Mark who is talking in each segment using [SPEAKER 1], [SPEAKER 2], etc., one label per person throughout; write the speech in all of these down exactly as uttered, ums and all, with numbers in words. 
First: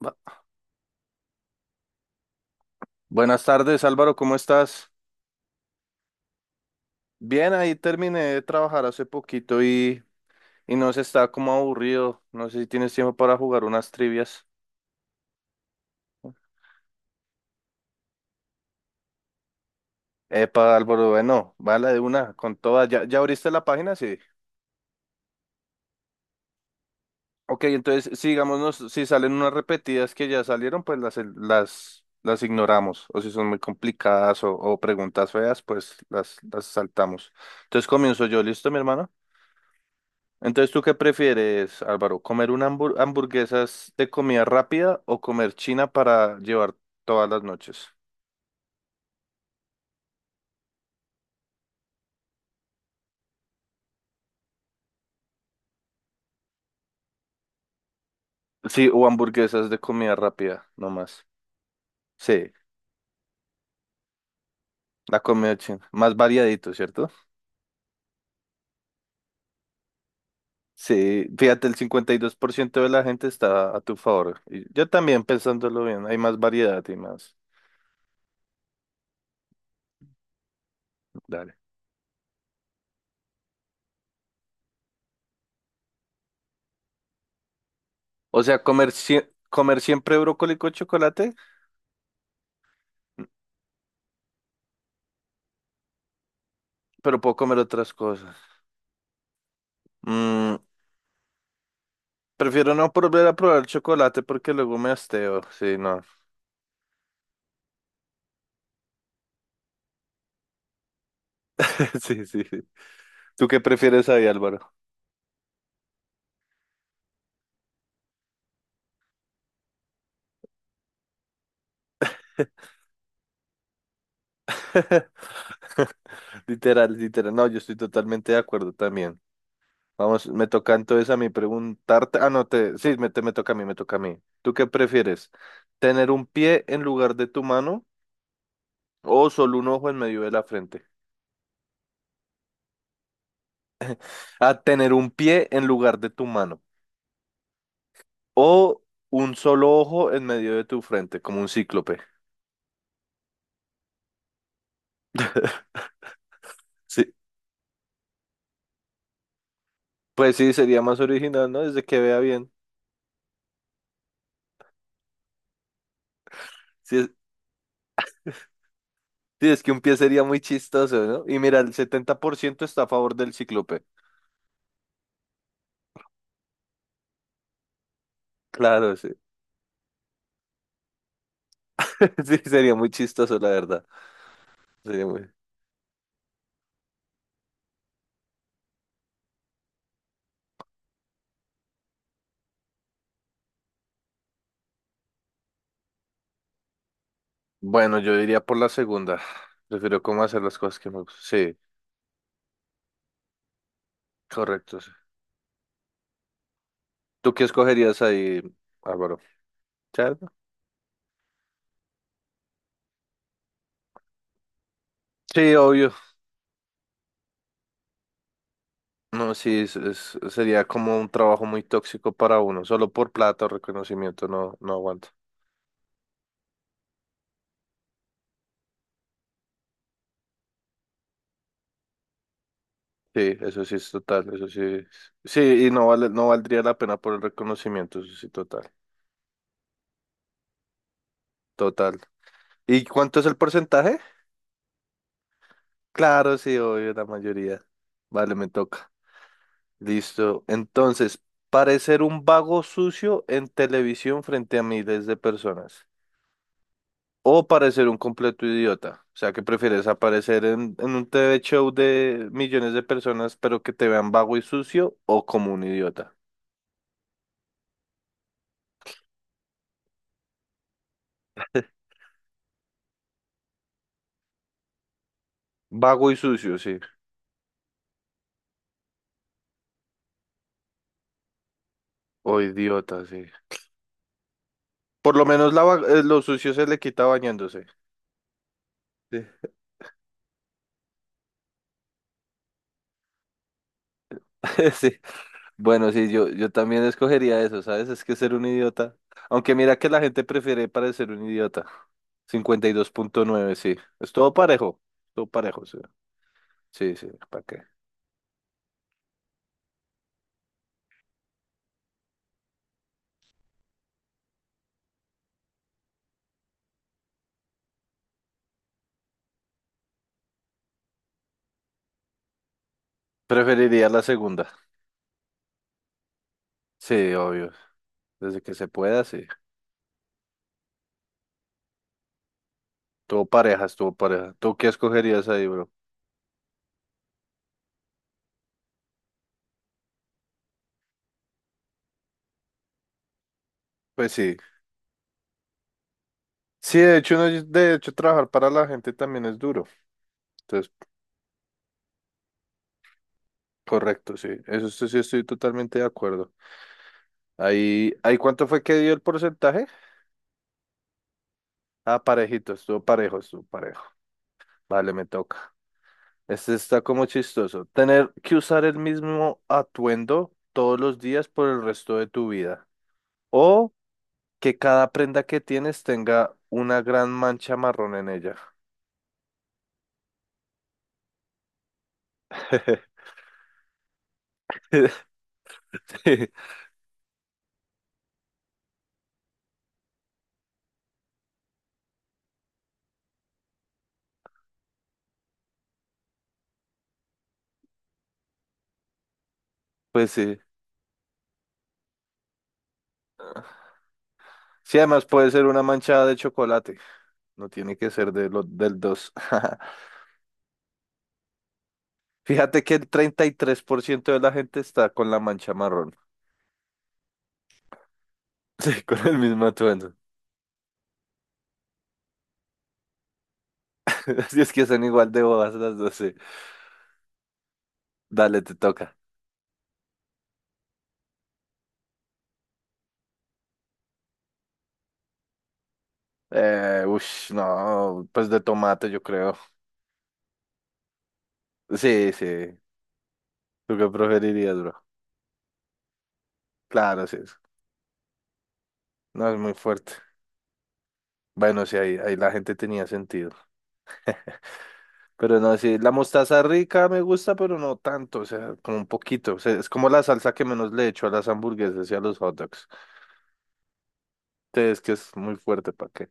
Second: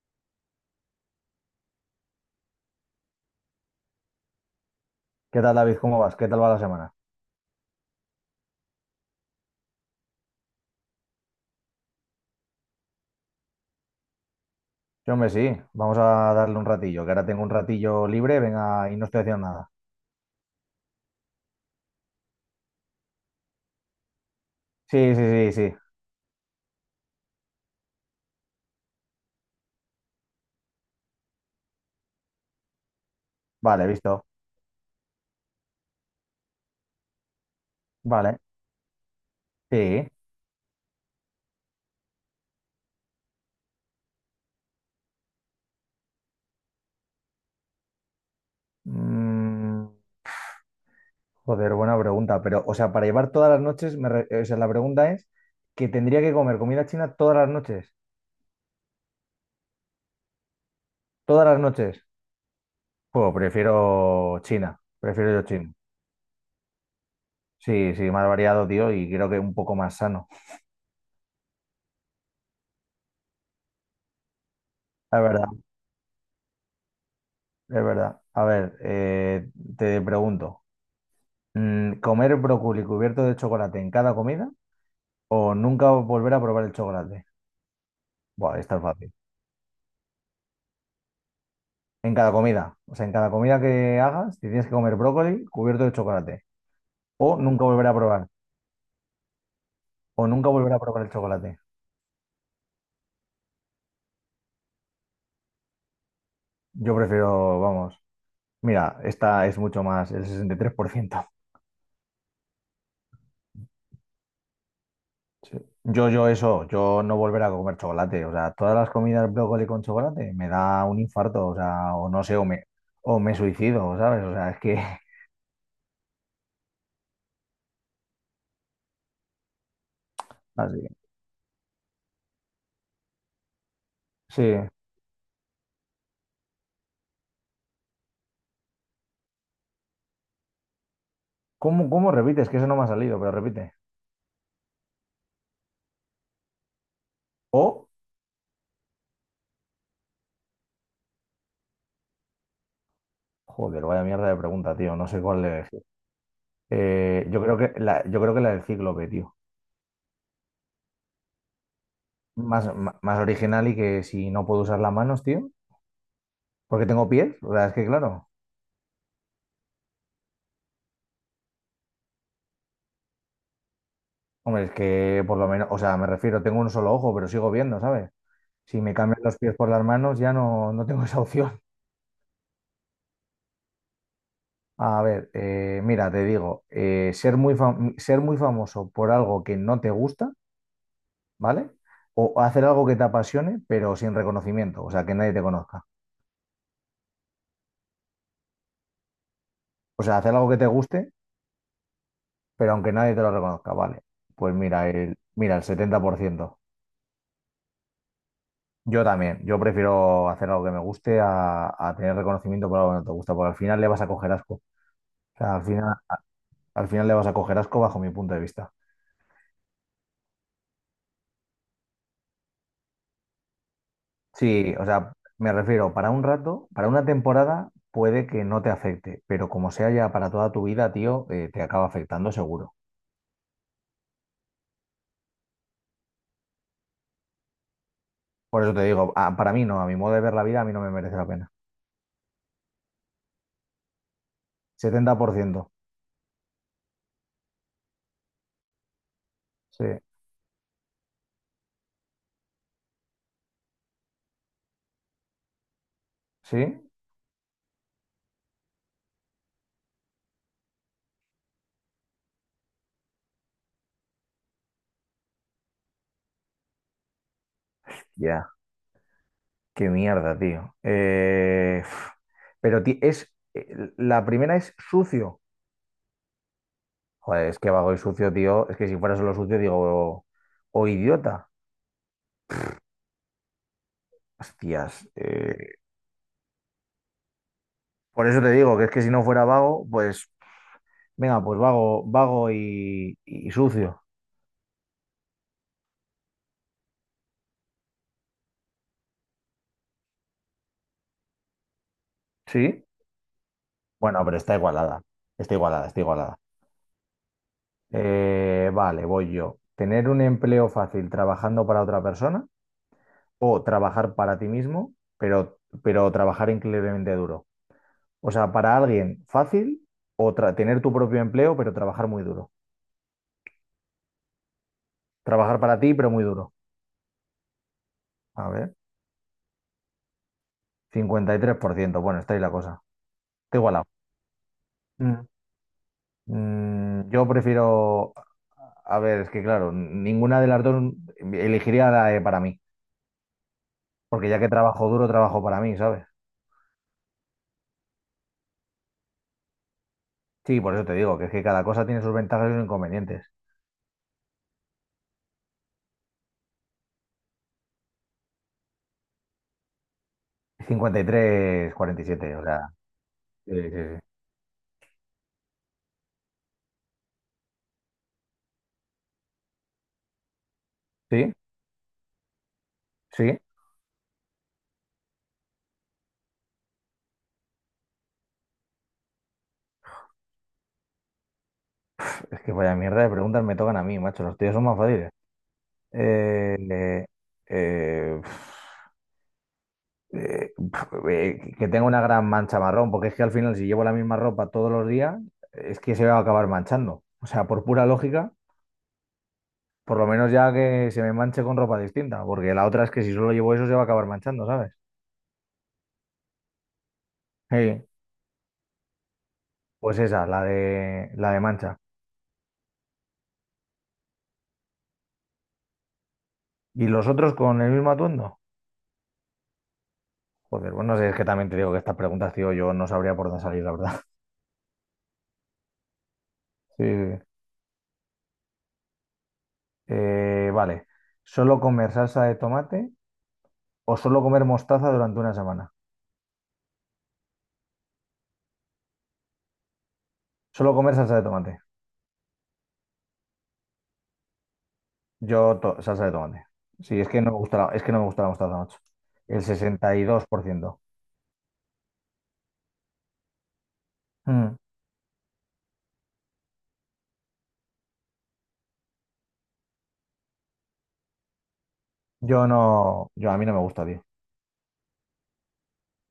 [SPEAKER 1] Bu- Buenas tardes, Álvaro, ¿cómo estás?
[SPEAKER 2] ¿Qué tal, David? ¿Cómo vas? ¿Qué tal va la semana?
[SPEAKER 1] Bien, ahí terminé de trabajar hace poquito y, y no sé, está como aburrido. No sé si tienes tiempo para jugar unas trivias.
[SPEAKER 2] Sí, hombre, sí, vamos a darle un ratillo, que ahora tengo un ratillo libre, venga, y no estoy haciendo nada.
[SPEAKER 1] Epa, Álvaro, bueno, vale, de una, con todas. ¿Ya, ya abriste la página? Sí.
[SPEAKER 2] Sí, sí, sí, sí.
[SPEAKER 1] Ok, entonces, si digamos, nos- si salen unas repetidas que ya salieron, pues las, las, las ignoramos. O si son muy
[SPEAKER 2] Vale, visto.
[SPEAKER 1] complicadas o, o preguntas feas, pues las, las saltamos. Entonces comienzo
[SPEAKER 2] Vale,
[SPEAKER 1] yo, ¿listo, mi hermano?
[SPEAKER 2] sí.
[SPEAKER 1] Entonces, ¿tú qué prefieres, Álvaro? ¿Comer una hambur- hamburguesas de comida rápida o comer china para llevar todas las noches?
[SPEAKER 2] Mm, Joder, buena pregunta, pero, o sea, para llevar todas las noches, me re- eh, o sea, la pregunta es que tendría que comer comida china todas las noches.
[SPEAKER 1] Sí, o hamburguesas de comida rápida, nomás.
[SPEAKER 2] Todas las noches.
[SPEAKER 1] Sí,
[SPEAKER 2] Pues prefiero China,
[SPEAKER 1] la
[SPEAKER 2] prefiero yo
[SPEAKER 1] comida
[SPEAKER 2] China.
[SPEAKER 1] china. Más variadito, ¿cierto?
[SPEAKER 2] Sí, sí, más variado, tío, y creo que un poco más sano.
[SPEAKER 1] Sí, fíjate, el cincuenta y dos por ciento de la gente está a tu favor. Y yo
[SPEAKER 2] Es
[SPEAKER 1] también,
[SPEAKER 2] verdad,
[SPEAKER 1] pensándolo bien, hay más variedad y más.
[SPEAKER 2] es verdad. A ver, eh, te pregunto.
[SPEAKER 1] Dale.
[SPEAKER 2] Mm, ¿comer brócoli cubierto de chocolate en cada comida o nunca volver a probar el chocolate?
[SPEAKER 1] O
[SPEAKER 2] Buah,
[SPEAKER 1] sea,
[SPEAKER 2] esta es
[SPEAKER 1] comer,
[SPEAKER 2] fácil.
[SPEAKER 1] sie- comer siempre brócoli con chocolate,
[SPEAKER 2] En cada comida. O sea, en cada comida que hagas, te tienes que comer brócoli cubierto de chocolate.
[SPEAKER 1] pero puedo
[SPEAKER 2] O
[SPEAKER 1] comer
[SPEAKER 2] nunca volver
[SPEAKER 1] otras
[SPEAKER 2] a probar.
[SPEAKER 1] cosas.
[SPEAKER 2] O nunca
[SPEAKER 1] Mm,
[SPEAKER 2] volver a probar el chocolate.
[SPEAKER 1] Prefiero no volver a probar chocolate porque luego me hasteo. Sí, no.
[SPEAKER 2] Yo prefiero, vamos. Mira, esta es mucho más, el sesenta y tres por ciento.
[SPEAKER 1] Sí, sí, sí. ¿Tú qué prefieres ahí, Álvaro?
[SPEAKER 2] Sí. Yo, yo eso, yo no volver a comer chocolate. O sea, todas las comidas brócoli con chocolate me da un infarto. O sea, o no sé, o me, o me suicido, ¿sabes? O sea, es que...
[SPEAKER 1] Literal, literal. No, yo estoy totalmente de acuerdo también. Vamos, me toca
[SPEAKER 2] Así.
[SPEAKER 1] entonces a mí preguntarte. Ah, no, te, sí, me, te, me toca a mí, me toca a mí.
[SPEAKER 2] Sí,
[SPEAKER 1] ¿Tú qué prefieres? ¿Tener un pie en lugar de tu mano o solo un ojo en medio de la frente?
[SPEAKER 2] ¿cómo, cómo repites? Que eso no me ha salido, pero repite.
[SPEAKER 1] Ah, tener un pie en lugar de tu mano
[SPEAKER 2] O,
[SPEAKER 1] o un solo ojo en medio de tu frente, como un cíclope.
[SPEAKER 2] joder, vaya mierda de pregunta, tío. No sé cuál de elegir.
[SPEAKER 1] Sí.
[SPEAKER 2] Eh, yo creo que la, yo creo que la del cíclope, tío.
[SPEAKER 1] Pues sí, sería más original, ¿no? Desde que vea bien.
[SPEAKER 2] Más, ma- más original y que si no puedo usar las manos, tío. Porque
[SPEAKER 1] Sí,
[SPEAKER 2] tengo
[SPEAKER 1] es
[SPEAKER 2] pies. O sea, es que claro.
[SPEAKER 1] sí, es que un pie sería muy chistoso, ¿no? Y mira, el setenta por ciento está a favor del cíclope.
[SPEAKER 2] Hombre, es que por lo menos, o sea, me refiero, tengo un solo ojo, pero sigo viendo, ¿sabes? Si me
[SPEAKER 1] Claro, sí.
[SPEAKER 2] cambian los pies por las manos, ya no, no tengo esa opción.
[SPEAKER 1] Sí, sería muy chistoso, la verdad.
[SPEAKER 2] A
[SPEAKER 1] Sería muy...
[SPEAKER 2] ver, eh, mira, te digo, eh, ser muy fam- ser muy famoso por algo que no te gusta, ¿vale? O hacer algo que te apasione, pero sin reconocimiento, o sea, que nadie te conozca.
[SPEAKER 1] Bueno, yo diría por la segunda. Prefiero
[SPEAKER 2] O sea,
[SPEAKER 1] cómo
[SPEAKER 2] hacer
[SPEAKER 1] hacer
[SPEAKER 2] algo que
[SPEAKER 1] las
[SPEAKER 2] te
[SPEAKER 1] cosas que me
[SPEAKER 2] guste,
[SPEAKER 1] gustan. Sí,
[SPEAKER 2] pero aunque nadie te lo reconozca, ¿vale? Pues
[SPEAKER 1] correcto.
[SPEAKER 2] mira,
[SPEAKER 1] Sí.
[SPEAKER 2] el, mira, el setenta por ciento.
[SPEAKER 1] ¿Tú qué escogerías ahí,
[SPEAKER 2] Yo
[SPEAKER 1] Álvaro?
[SPEAKER 2] también, yo prefiero
[SPEAKER 1] ¿Cerdo?
[SPEAKER 2] hacer algo que me guste a, a tener reconocimiento por algo que no te gusta, porque al final le vas a coger asco. O
[SPEAKER 1] Sí,
[SPEAKER 2] sea, al
[SPEAKER 1] obvio.
[SPEAKER 2] final, al final le vas a coger asco bajo mi punto de vista.
[SPEAKER 1] No, sí, es- es- sería como un trabajo muy tóxico para uno. Solo por plata o reconocimiento no,
[SPEAKER 2] Sí,
[SPEAKER 1] no
[SPEAKER 2] o
[SPEAKER 1] aguanto.
[SPEAKER 2] sea, me refiero, para un rato, para una temporada puede que no te afecte, pero como sea ya para toda tu vida, tío, eh, te acaba afectando seguro.
[SPEAKER 1] Sí, eso sí es total, eso sí. es- Sí, y no vale, no valdría la pena por el reconocimiento, eso sí,
[SPEAKER 2] Por
[SPEAKER 1] total.
[SPEAKER 2] eso te digo, ah, para mí no, a mi modo de ver la vida, a mí no me merece la pena.
[SPEAKER 1] Total. ¿Y cuánto es el porcentaje?
[SPEAKER 2] Setenta por ciento.
[SPEAKER 1] Claro, sí, obvio, la mayoría. Vale, me toca.
[SPEAKER 2] Sí,
[SPEAKER 1] Listo. Entonces, parecer un vago sucio en televisión frente a miles de personas.
[SPEAKER 2] sí,
[SPEAKER 1] O parecer un completo idiota. O sea, que prefieres aparecer en, en un T V show de millones de personas, pero que te vean vago y sucio o como un idiota.
[SPEAKER 2] ya. Qué mierda, tío. Eh, uf. pero ti- es, eh, la primera es sucio.
[SPEAKER 1] Vago y sucio, sí.
[SPEAKER 2] Joder, es que vago y sucio, tío. Es que si fuera solo sucio, digo, o, idiota.
[SPEAKER 1] O idiota, sí.
[SPEAKER 2] Hostias.
[SPEAKER 1] Por lo menos la, va-
[SPEAKER 2] eh,
[SPEAKER 1] eh, lo sucio se le quita bañándose.
[SPEAKER 2] por eso te digo que es que si no
[SPEAKER 1] Sí.
[SPEAKER 2] fuera vago, pues, venga, pues vago, vago y, y sucio.
[SPEAKER 1] Sí. Bueno, sí, yo, yo también escogería eso, ¿sabes? Es que ser un idiota. Aunque mira que la gente prefiere parecer un idiota. cincuenta y
[SPEAKER 2] Sí.
[SPEAKER 1] dos punto nueve sí. Es
[SPEAKER 2] Bueno,
[SPEAKER 1] todo
[SPEAKER 2] pero está
[SPEAKER 1] parejo.
[SPEAKER 2] igualada.
[SPEAKER 1] Todo
[SPEAKER 2] Está
[SPEAKER 1] parejo, sí.
[SPEAKER 2] igualada, está igualada.
[SPEAKER 1] Sí, sí, ¿para qué?
[SPEAKER 2] Eh, vale, voy yo. Tener un empleo fácil trabajando para otra persona o trabajar para ti mismo, pero, pero trabajar increíblemente duro. O sea, para alguien fácil o tra- tener tu propio empleo, pero trabajar muy duro.
[SPEAKER 1] Preferiría la segunda.
[SPEAKER 2] Trabajar para ti, pero muy duro.
[SPEAKER 1] Sí, obvio. Desde
[SPEAKER 2] A
[SPEAKER 1] que se
[SPEAKER 2] ver,
[SPEAKER 1] pueda, sí.
[SPEAKER 2] cincuenta y tres por ciento. Bueno, está ahí la cosa.
[SPEAKER 1] Todo
[SPEAKER 2] Está
[SPEAKER 1] parejas,
[SPEAKER 2] igualado.
[SPEAKER 1] todo pareja. ¿Tú qué
[SPEAKER 2] Mm.
[SPEAKER 1] escogerías ahí, bro?
[SPEAKER 2] Mm, yo prefiero... A ver, es que claro, ninguna de las dos elegiría la de para mí.
[SPEAKER 1] Pues
[SPEAKER 2] Porque
[SPEAKER 1] sí.
[SPEAKER 2] ya que trabajo duro, trabajo para mí, ¿sabes?
[SPEAKER 1] Sí, de hecho, no, de hecho, trabajar para la gente también es duro.
[SPEAKER 2] Sí,
[SPEAKER 1] Entonces,
[SPEAKER 2] por eso te digo, que es que cada cosa tiene sus ventajas y sus inconvenientes.
[SPEAKER 1] correcto, sí. Eso sí sí estoy totalmente de acuerdo. Ahí, ¿ahí cuánto fue que dio el porcentaje? Ah,
[SPEAKER 2] cincuenta y tres cuarenta y siete, o
[SPEAKER 1] parejito,
[SPEAKER 2] sea.
[SPEAKER 1] estuvo parejo, estuvo
[SPEAKER 2] Sí,
[SPEAKER 1] parejo.
[SPEAKER 2] sí,
[SPEAKER 1] Vale, me toca. Este está como chistoso. Tener que usar el mismo atuendo todos los
[SPEAKER 2] sí.
[SPEAKER 1] días
[SPEAKER 2] Sí,
[SPEAKER 1] por el resto de tu vida.
[SPEAKER 2] sí,
[SPEAKER 1] O que cada prenda que tienes tenga una gran mancha marrón en ella.
[SPEAKER 2] es que vaya mierda de preguntas me tocan a mí, macho. Los tíos son más fáciles. Eh, eh, eh, eh, pf, eh, que tenga una gran mancha marrón, porque es que al final, si llevo la misma ropa todos los días, es que se va a acabar manchando. O sea, por pura lógica, por lo
[SPEAKER 1] Pues
[SPEAKER 2] menos
[SPEAKER 1] sí.
[SPEAKER 2] ya que se me manche con ropa distinta, porque la otra es que si solo llevo eso, se va a acabar manchando, ¿sabes?
[SPEAKER 1] Sí, además puede ser una manchada de chocolate. No tiene
[SPEAKER 2] Sí,
[SPEAKER 1] que ser de lo- del dos.
[SPEAKER 2] pues esa, la de, la de mancha.
[SPEAKER 1] Fíjate que el treinta y tres por ciento de la gente está con la mancha marrón.
[SPEAKER 2] ¿Y los otros con el mismo atuendo?
[SPEAKER 1] Sí, con el mismo atuendo.
[SPEAKER 2] Joder, bueno, es que también te digo que estas preguntas, tío, yo no sabría por dónde salir, la verdad.
[SPEAKER 1] Así es que son igual de bobas las dos. Sí.
[SPEAKER 2] Sí. Sí.
[SPEAKER 1] Dale, te toca.
[SPEAKER 2] Eh, vale. ¿Solo comer salsa de tomate o solo comer mostaza durante una semana?
[SPEAKER 1] Eh, ush, no, pues de tomate yo creo.
[SPEAKER 2] Solo comer salsa de tomate.
[SPEAKER 1] Sí, sí. ¿Tú qué preferirías, bro?
[SPEAKER 2] Yo to- salsa de tomate. Sí,
[SPEAKER 1] Claro,
[SPEAKER 2] es
[SPEAKER 1] sí.
[SPEAKER 2] que no me
[SPEAKER 1] es-
[SPEAKER 2] gusta la, es que no me gusta la mostaza, macho.
[SPEAKER 1] No es
[SPEAKER 2] El
[SPEAKER 1] muy fuerte.
[SPEAKER 2] sesenta y dos por ciento.
[SPEAKER 1] Bueno, sí, ahí, ahí la gente tenía sentido.
[SPEAKER 2] Mm.
[SPEAKER 1] Pero no, sí, la mostaza rica me gusta, pero no tanto, o sea, como un poquito. O sea, es como la salsa que menos le echo a las hamburguesas y a los hot
[SPEAKER 2] Yo
[SPEAKER 1] dogs.
[SPEAKER 2] no, yo a mí no me gusta, tío.
[SPEAKER 1] Entonces, que es muy fuerte, ¿para qué?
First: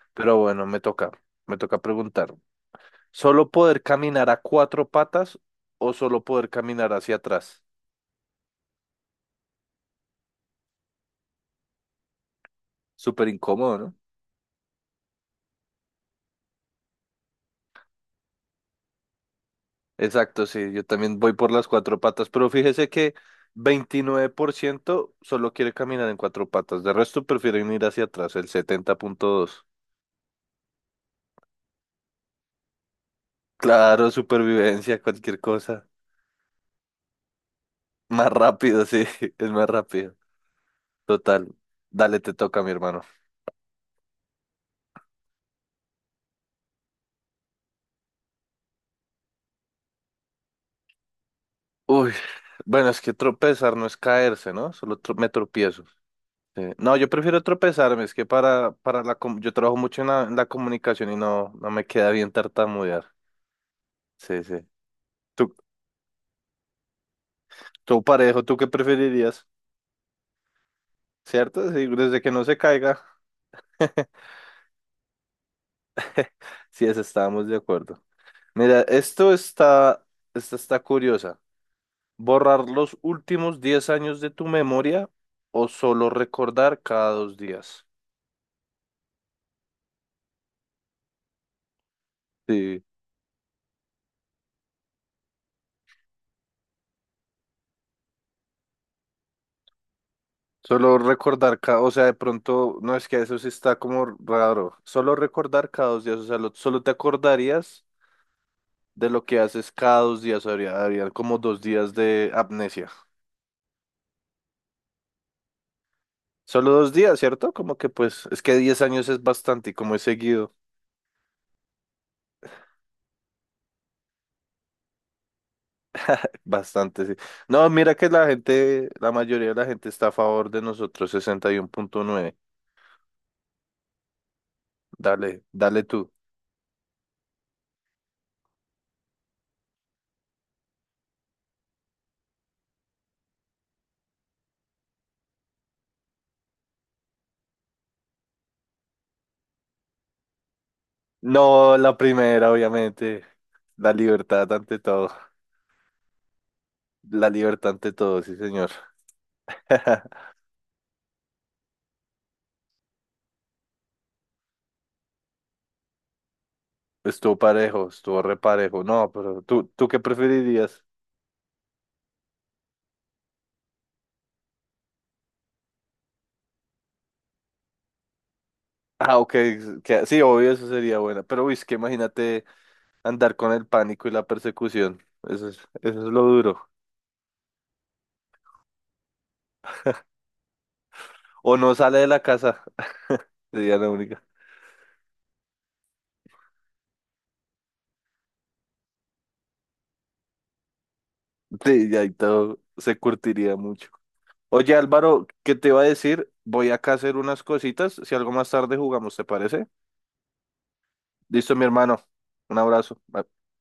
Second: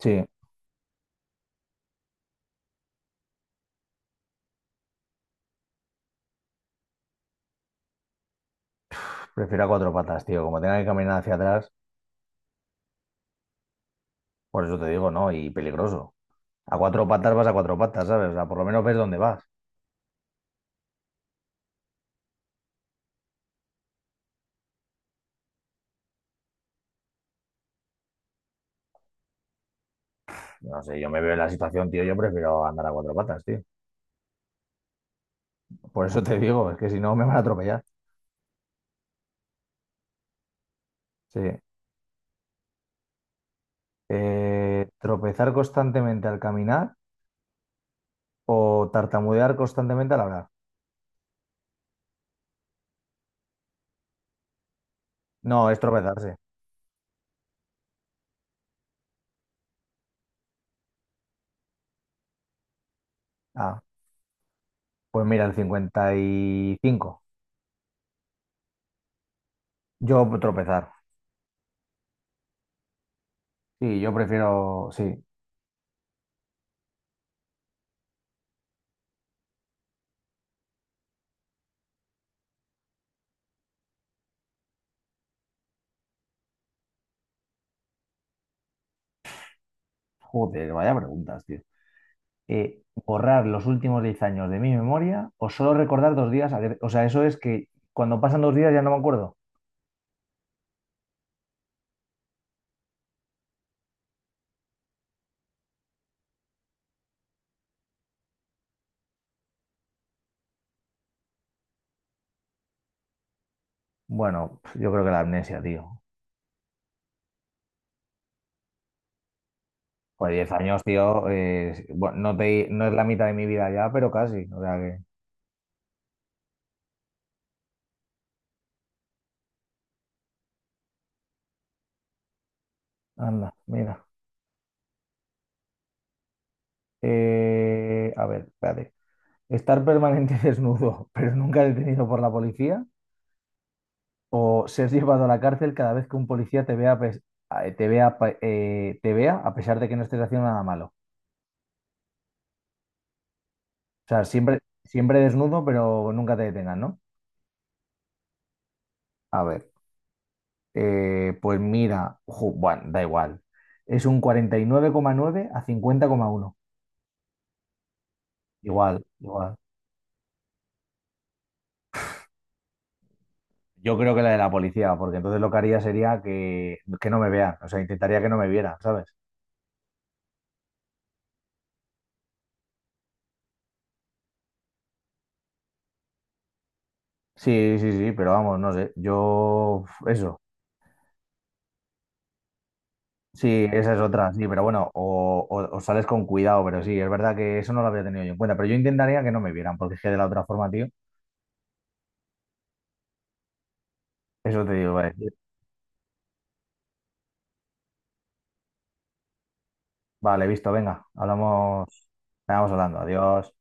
[SPEAKER 2] Sí,
[SPEAKER 1] Pero bueno, me toca, me toca preguntar. ¿Solo poder caminar a cuatro patas o solo poder caminar hacia atrás?
[SPEAKER 2] prefiero a cuatro patas, tío. Como tenga que caminar hacia atrás,
[SPEAKER 1] Súper incómodo, ¿no?
[SPEAKER 2] por eso te digo, ¿no? Y peligroso. A cuatro patas vas a cuatro patas, ¿sabes? O sea, por lo menos ves dónde vas.
[SPEAKER 1] Exacto, sí, yo también voy por las cuatro patas, pero fíjese que veintinueve por ciento solo quiere caminar en cuatro patas, de resto prefieren ir hacia atrás, el setenta punto dos.
[SPEAKER 2] No sé, yo me veo en la situación, tío, yo prefiero andar a cuatro patas, tío.
[SPEAKER 1] Claro, supervivencia, cualquier cosa.
[SPEAKER 2] Por eso te digo, es que si no me van a atropellar.
[SPEAKER 1] Más rápido, sí, es más rápido.
[SPEAKER 2] Sí.
[SPEAKER 1] Total, dale, te toca, mi hermano.
[SPEAKER 2] Eh, tropezar constantemente al caminar o tartamudear constantemente al hablar.
[SPEAKER 1] Uy, bueno, es que tropezar no es caerse, ¿no? Solo tro- me
[SPEAKER 2] No, es
[SPEAKER 1] tropiezo.
[SPEAKER 2] tropezarse.
[SPEAKER 1] Sí. No, yo prefiero tropezarme, es que para, para la... com- Yo trabajo mucho en la, en la comunicación y no, no me queda bien tartamudear.
[SPEAKER 2] Ah,
[SPEAKER 1] Sí, sí.
[SPEAKER 2] pues mira, el
[SPEAKER 1] ¿Tú,
[SPEAKER 2] cincuenta y cinco.
[SPEAKER 1] todo parejo, ¿tú qué preferirías?
[SPEAKER 2] Yo tropezar.
[SPEAKER 1] ¿Cierto? Sí, desde que no se caiga.
[SPEAKER 2] Sí, yo prefiero, sí.
[SPEAKER 1] Sí, eso estábamos de acuerdo. Mira, esto está, esta está curiosa. ¿Borrar los últimos diez años de tu memoria o solo recordar cada dos días?
[SPEAKER 2] Joder, vaya preguntas, tío.
[SPEAKER 1] Sí,
[SPEAKER 2] Eh, ¿borrar los últimos diez años de mi memoria o solo recordar dos días? a- O sea, eso es que cuando pasan dos días ya no me acuerdo.
[SPEAKER 1] solo recordar cada, o sea, de pronto, no, es que eso sí está como raro. Solo recordar cada dos días, o sea, lo- solo te acordarías de lo que haces cada dos días. Habría, habría como dos días de amnesia.
[SPEAKER 2] Bueno, yo creo que la amnesia, tío.
[SPEAKER 1] Solo dos días, ¿cierto? Como que pues, es que diez años es bastante y como he
[SPEAKER 2] Pues diez
[SPEAKER 1] seguido,
[SPEAKER 2] años, tío, eh, bueno, no te, no es la mitad de mi vida ya, pero casi. O sea que,
[SPEAKER 1] bastante, sí. No, mira que la gente, la mayoría de la gente está a favor de nosotros, sesenta y uno punto nueve.
[SPEAKER 2] anda, mira.
[SPEAKER 1] Dale, dale tú.
[SPEAKER 2] Eh, a ver, espérate. Estar permanente desnudo, pero nunca detenido por la policía, o ser llevado a la cárcel cada vez que un policía te vea, a pes- a- te vea, pa- eh, te vea a pesar de que no estés haciendo nada malo.
[SPEAKER 1] No, la primera, obviamente. La
[SPEAKER 2] O sea,
[SPEAKER 1] libertad
[SPEAKER 2] siempre,
[SPEAKER 1] ante todo.
[SPEAKER 2] siempre desnudo, pero nunca te detengan, ¿no?
[SPEAKER 1] La libertad ante todo, sí, señor.
[SPEAKER 2] A ver, eh, pues mira, ju- bueno, da igual. Es un cuarenta y nueve coma nueve a cincuenta coma uno.
[SPEAKER 1] Estuvo parejo, estuvo reparejo.
[SPEAKER 2] Igual,
[SPEAKER 1] No, pero
[SPEAKER 2] igual.
[SPEAKER 1] tú, ¿tú qué preferirías?
[SPEAKER 2] Yo creo que la de la policía, porque entonces lo que haría sería que, que no me vean, o sea, intentaría que no me vieran, ¿sabes?
[SPEAKER 1] Ah, ok, que, sí, obvio, eso sería buena. Pero, uy, es que imagínate. Andar con el pánico y la persecución. Eso es, eso es lo duro.
[SPEAKER 2] Sí, sí, sí, pero vamos, no sé, yo eso,
[SPEAKER 1] O no sale de la casa.
[SPEAKER 2] sí,
[SPEAKER 1] Sería la
[SPEAKER 2] esa es
[SPEAKER 1] única.
[SPEAKER 2] otra, sí, pero bueno, o, o- o sales con cuidado, pero sí, es verdad que eso no lo había tenido yo en cuenta, pero yo intentaría que no me vieran, porque es que de la otra forma, tío,
[SPEAKER 1] Sí, ya ahí todo se curtiría mucho.
[SPEAKER 2] eso te
[SPEAKER 1] Oye,
[SPEAKER 2] digo, vale,
[SPEAKER 1] Álvaro, ¿qué te iba a decir? Voy acá a hacer unas cositas. Si algo más tarde jugamos, ¿te parece?
[SPEAKER 2] vale, visto, venga,
[SPEAKER 1] Listo, mi hermano.
[SPEAKER 2] hablamos,
[SPEAKER 1] Un
[SPEAKER 2] vamos hablando,
[SPEAKER 1] abrazo. Bye.
[SPEAKER 2] adiós.